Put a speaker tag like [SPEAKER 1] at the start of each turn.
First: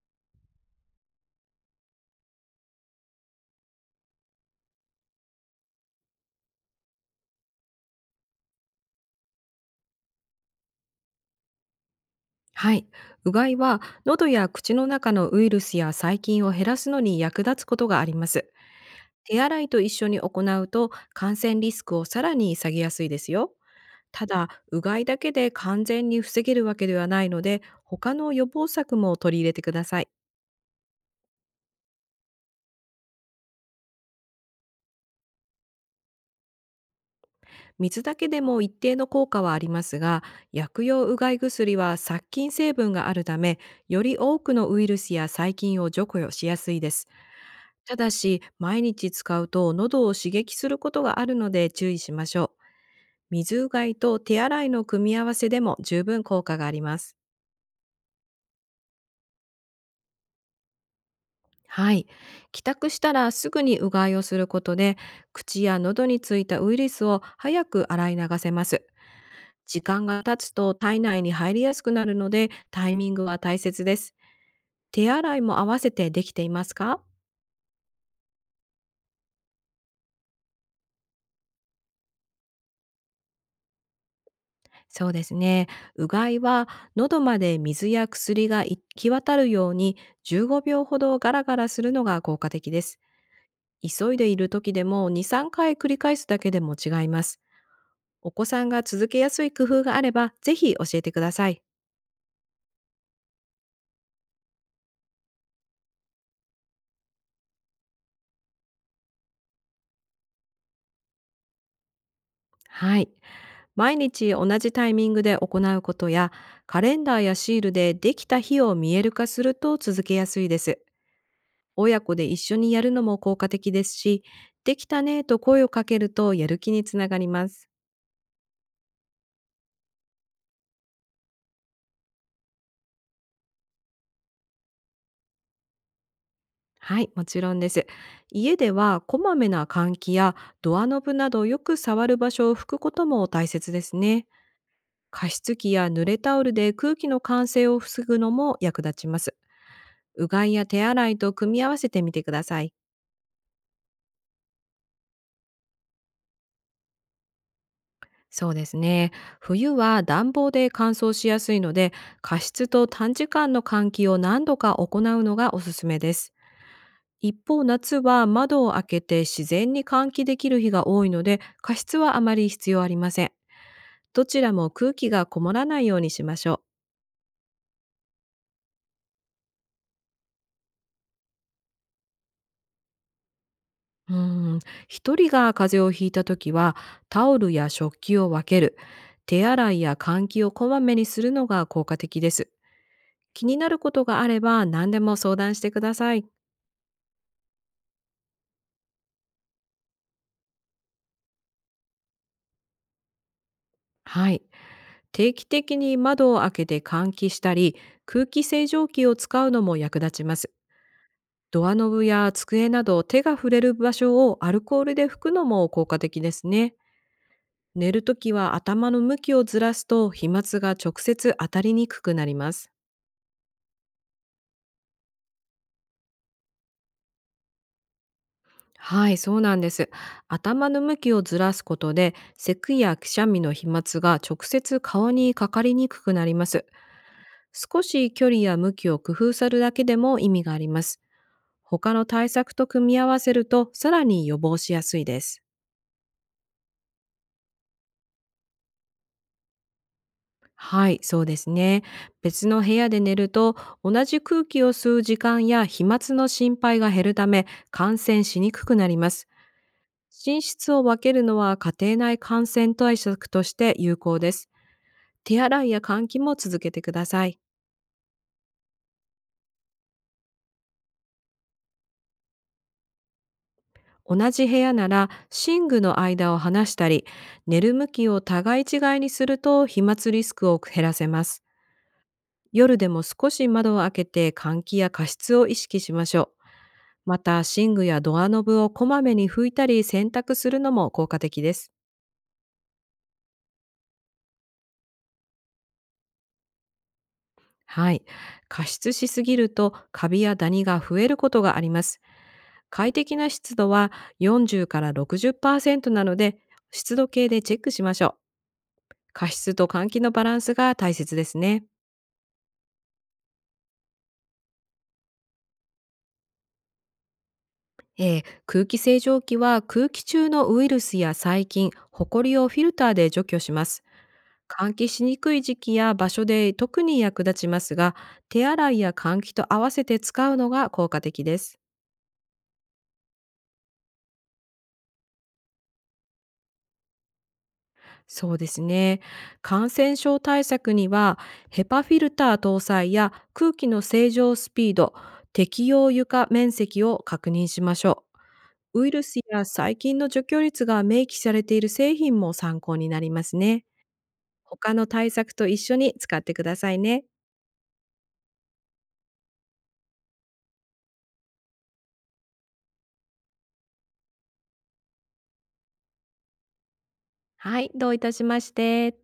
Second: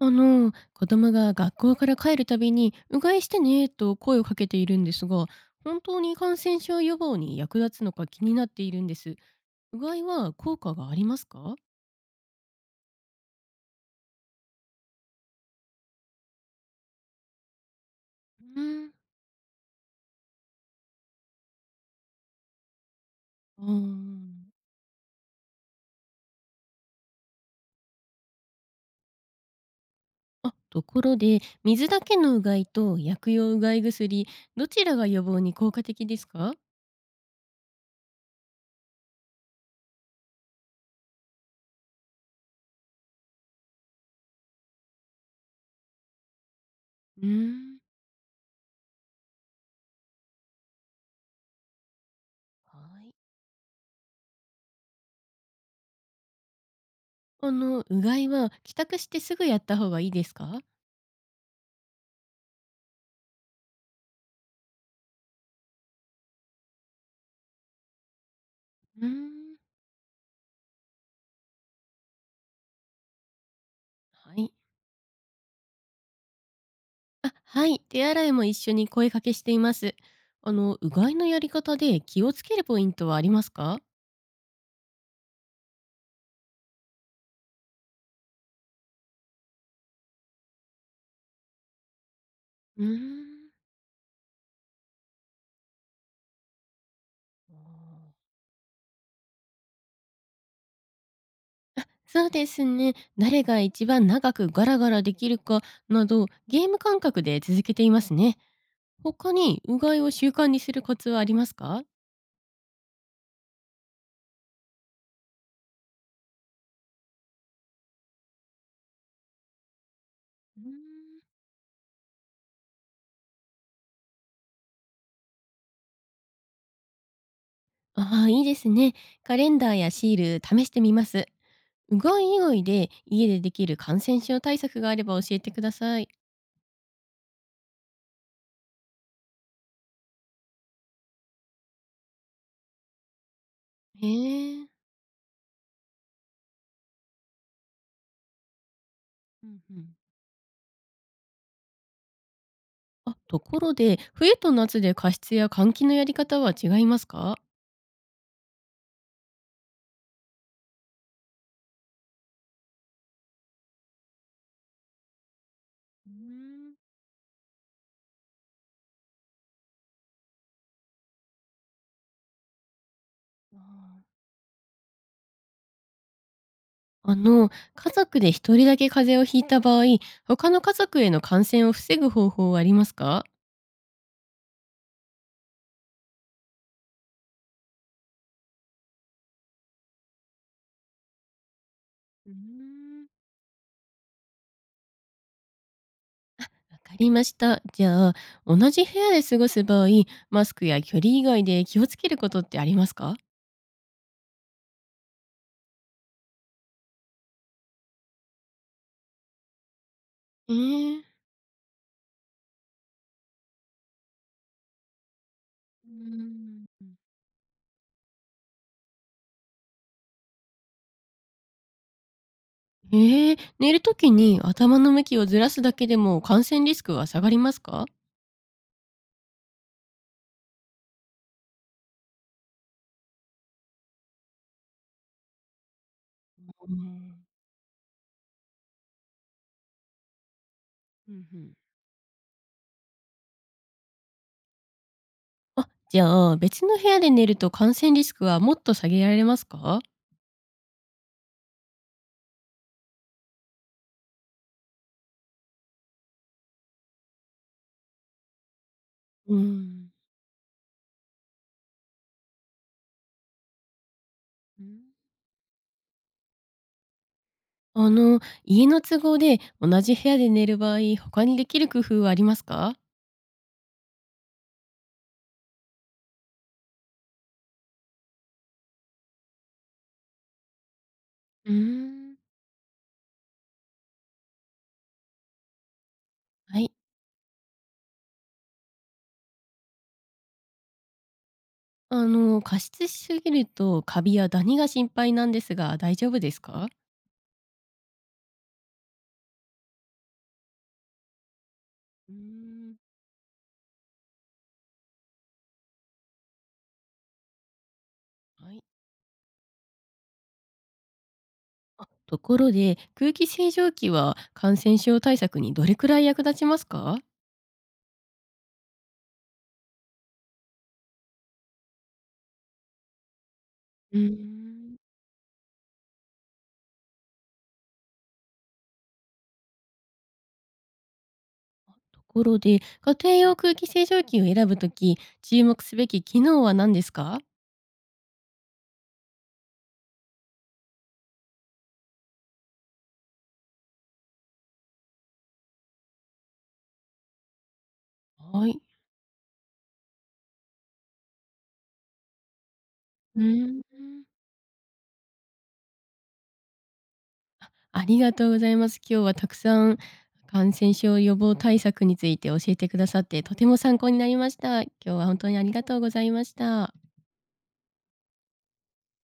[SPEAKER 1] 子供が学校から帰るたびに、うがいしてねと声をかけているんですが、本当に感染症予防に役立つのか気になっているんです。うがいは効果がありますか？
[SPEAKER 2] はい。うがいは喉や口の中のウイルスや細菌を減らすのに役立つことがあります。
[SPEAKER 1] うん、
[SPEAKER 2] 手洗いと一緒に行うと感染リスクをさらに下げやすいですよ。
[SPEAKER 1] あ
[SPEAKER 2] た
[SPEAKER 1] ー。
[SPEAKER 2] だ、うがいだけで完全に防げるわけではないので、他の予防策も取り入れてください。
[SPEAKER 1] あ、ところで、水だけのうがいと薬用うがい薬、どちらが予防に効果的ですか？
[SPEAKER 2] 水だけでも一定の効果はありますが、薬用うがい薬は殺菌成分があるため、より多くのウイルスや細菌を除去しやすいです。
[SPEAKER 1] うん、
[SPEAKER 2] ただし、毎日使うと喉を刺激することがあるので注意しましょう。
[SPEAKER 1] はい。
[SPEAKER 2] 水うがいと手洗いの組み合わせでも十分効果があります。
[SPEAKER 1] うがいは帰宅してすぐやった方がいいですか？
[SPEAKER 2] はい。帰宅したらすぐにうがいをすることで、口や喉についたウイルスを早く洗い流せます。
[SPEAKER 1] うん。
[SPEAKER 2] 時間が経つと体内に入りやすくなるので、タイミングは大切です。
[SPEAKER 1] はい。
[SPEAKER 2] 手洗いも合わせてできていますか？
[SPEAKER 1] あ、はい。手洗いも一緒に声かけしています。うがいのやり方で気をつけるポイントはありますか？
[SPEAKER 2] そうですね。うがいは喉まで水や薬が行き渡るように15秒ほどガラガラするのが効果的で
[SPEAKER 1] うー
[SPEAKER 2] す。
[SPEAKER 1] ん。
[SPEAKER 2] 急いでいる時でも2、3回繰り返すだけでも違います。お子さんが続けやすい工夫があればぜひ教えてください。
[SPEAKER 1] そうですね。誰が一番長くガラガラできるかなど、ゲーム感覚で続けていますね。他にうがいを習慣にするコツはありますか？
[SPEAKER 2] はい。毎日同じタイミングで行うことやカレンダーやシールでできた日を見える化すると続けやすいで
[SPEAKER 1] うーん。
[SPEAKER 2] す。親子で一緒にやるのも効果的ですし、できたねと声をかけるとやる気につながります。
[SPEAKER 1] ああ、いいですね。カレンダーやシール試してみます。うがい以外で家でできる感染症対策があれば教えてください。
[SPEAKER 2] はい、もちろんです。家ではこまめな換気やドアノブなどよく触る場所を拭くことも大切です
[SPEAKER 1] へ
[SPEAKER 2] ね。
[SPEAKER 1] え。
[SPEAKER 2] 加湿器や濡れタオルで空気の乾燥を防ぐのも役立ちます。
[SPEAKER 1] うんうん。
[SPEAKER 2] うがいや手洗いと組み合わせてみてください。
[SPEAKER 1] あ、ところで、冬と夏で加湿や換気のやり方は違いますか？
[SPEAKER 2] そうですね。冬は暖房で乾燥しやすいので、加湿と短時間の換気を何度か行うのがおすすめ
[SPEAKER 1] う
[SPEAKER 2] で
[SPEAKER 1] ー
[SPEAKER 2] す。
[SPEAKER 1] ん、
[SPEAKER 2] 一方、夏は窓を開けて自然に換気できる日が多いので、加湿はあまり必要ありません。
[SPEAKER 1] あ。
[SPEAKER 2] どちらも空気がこもらないようにしましょ
[SPEAKER 1] あ。の、家族で一人だけ風邪をひいた場合、他の家族への感染を防ぐ方法はありますか？
[SPEAKER 2] う。うーん、一人が風邪をひいたときは、タオルや食器を分ける、手洗いや換気をこまめにするのが効果的で
[SPEAKER 1] ーうー
[SPEAKER 2] す。
[SPEAKER 1] ん。
[SPEAKER 2] 気になることがあれば何でも相談してください。
[SPEAKER 1] わかりました。じゃあ、同じ部屋で過ごす場合、マスクや距離以外で気をつけることってありますか？
[SPEAKER 2] はい。定期的に窓を開けて換気したり、空気清浄機を使うのも役立ちます。
[SPEAKER 1] ええ。
[SPEAKER 2] ドアノブや机など手が触れる場所をアルコールで拭くのも効
[SPEAKER 1] う
[SPEAKER 2] 果的です
[SPEAKER 1] ー
[SPEAKER 2] ね。
[SPEAKER 1] ん。
[SPEAKER 2] 寝るときは頭の向きをずらすと飛沫が直接当たりにくくなります。
[SPEAKER 1] ええ、寝る時に頭の向きをずらすだけでも感染リスクは下がりますか？
[SPEAKER 2] はい、そうなんです。頭の向きをずらすことで、咳やくしゃみの飛沫が直接顔にかかりにくくなります。
[SPEAKER 1] うん、
[SPEAKER 2] 少し距離や向きを工夫するだけでも意味があります。
[SPEAKER 1] うん。
[SPEAKER 2] 他の対策と組み合わせると、さらに予防しやすいです。
[SPEAKER 1] あ、じゃあ、別の部屋で寝ると感染リスクはもっと下げられますか？
[SPEAKER 2] はい、そうですね。別の部屋で寝ると、同じ空気を吸う時間や飛沫の心配が減るため、感染しにくくなります。
[SPEAKER 1] うーん。
[SPEAKER 2] 寝室を分けるのは家庭内感染対策として有効です。手洗いや換気も続けてください。
[SPEAKER 1] あの、家の都合で同じ部屋で寝る場合、他にできる工夫はありますか？
[SPEAKER 2] 同じ部屋なら寝具の間を離したり、寝る向きを互い違いにすると飛沫リスクを減らせます。
[SPEAKER 1] うーん。
[SPEAKER 2] 夜でも少し窓を開けて換気や加湿を意識しましょう。
[SPEAKER 1] はい。
[SPEAKER 2] また寝具やドアノブをこまめに拭いたり洗濯するのも効果的です。
[SPEAKER 1] あの、加湿しすぎるとカビやダニが心配なんですが、大丈夫ですか？
[SPEAKER 2] はい。加湿しすぎるとカビやダニが増えることがあります。
[SPEAKER 1] うーん。
[SPEAKER 2] 快適な湿度は40から60%なので、湿度計でチェックしましょう。
[SPEAKER 1] はい。
[SPEAKER 2] 加湿と換気のバランスが大切ですね。
[SPEAKER 1] ところで、空気清浄機は感染症対策にどれくらい役立ちますか？
[SPEAKER 2] 空気清浄機は空気中のウイルスや細菌、ホコリをフィルターで除去します。
[SPEAKER 1] うー
[SPEAKER 2] 換
[SPEAKER 1] ん。
[SPEAKER 2] 気しにくい時期や場所で特に役立ちますが、手洗いや換気と合わせて使うのが効果的です。
[SPEAKER 1] ところで、家庭用空気清浄機を選ぶとき、注目すべき機能は何ですか？
[SPEAKER 2] そうですね。感染症対策には、ヘパフィルター搭載や空気の清浄スピード、適用床面積を確認しましょ
[SPEAKER 1] はい。
[SPEAKER 2] う。ウイルスや細菌の除去率が明記されている製品も参考になり
[SPEAKER 1] う
[SPEAKER 2] ます
[SPEAKER 1] ー
[SPEAKER 2] ね。
[SPEAKER 1] ん。
[SPEAKER 2] 他の対策と一緒に使ってくださいね。
[SPEAKER 1] ありがとうございます。今日はたくさん感染症予防対策について教えてくださって、とても参考になりました。今日は本当にありがとうございました。
[SPEAKER 2] はい、どういたしまして。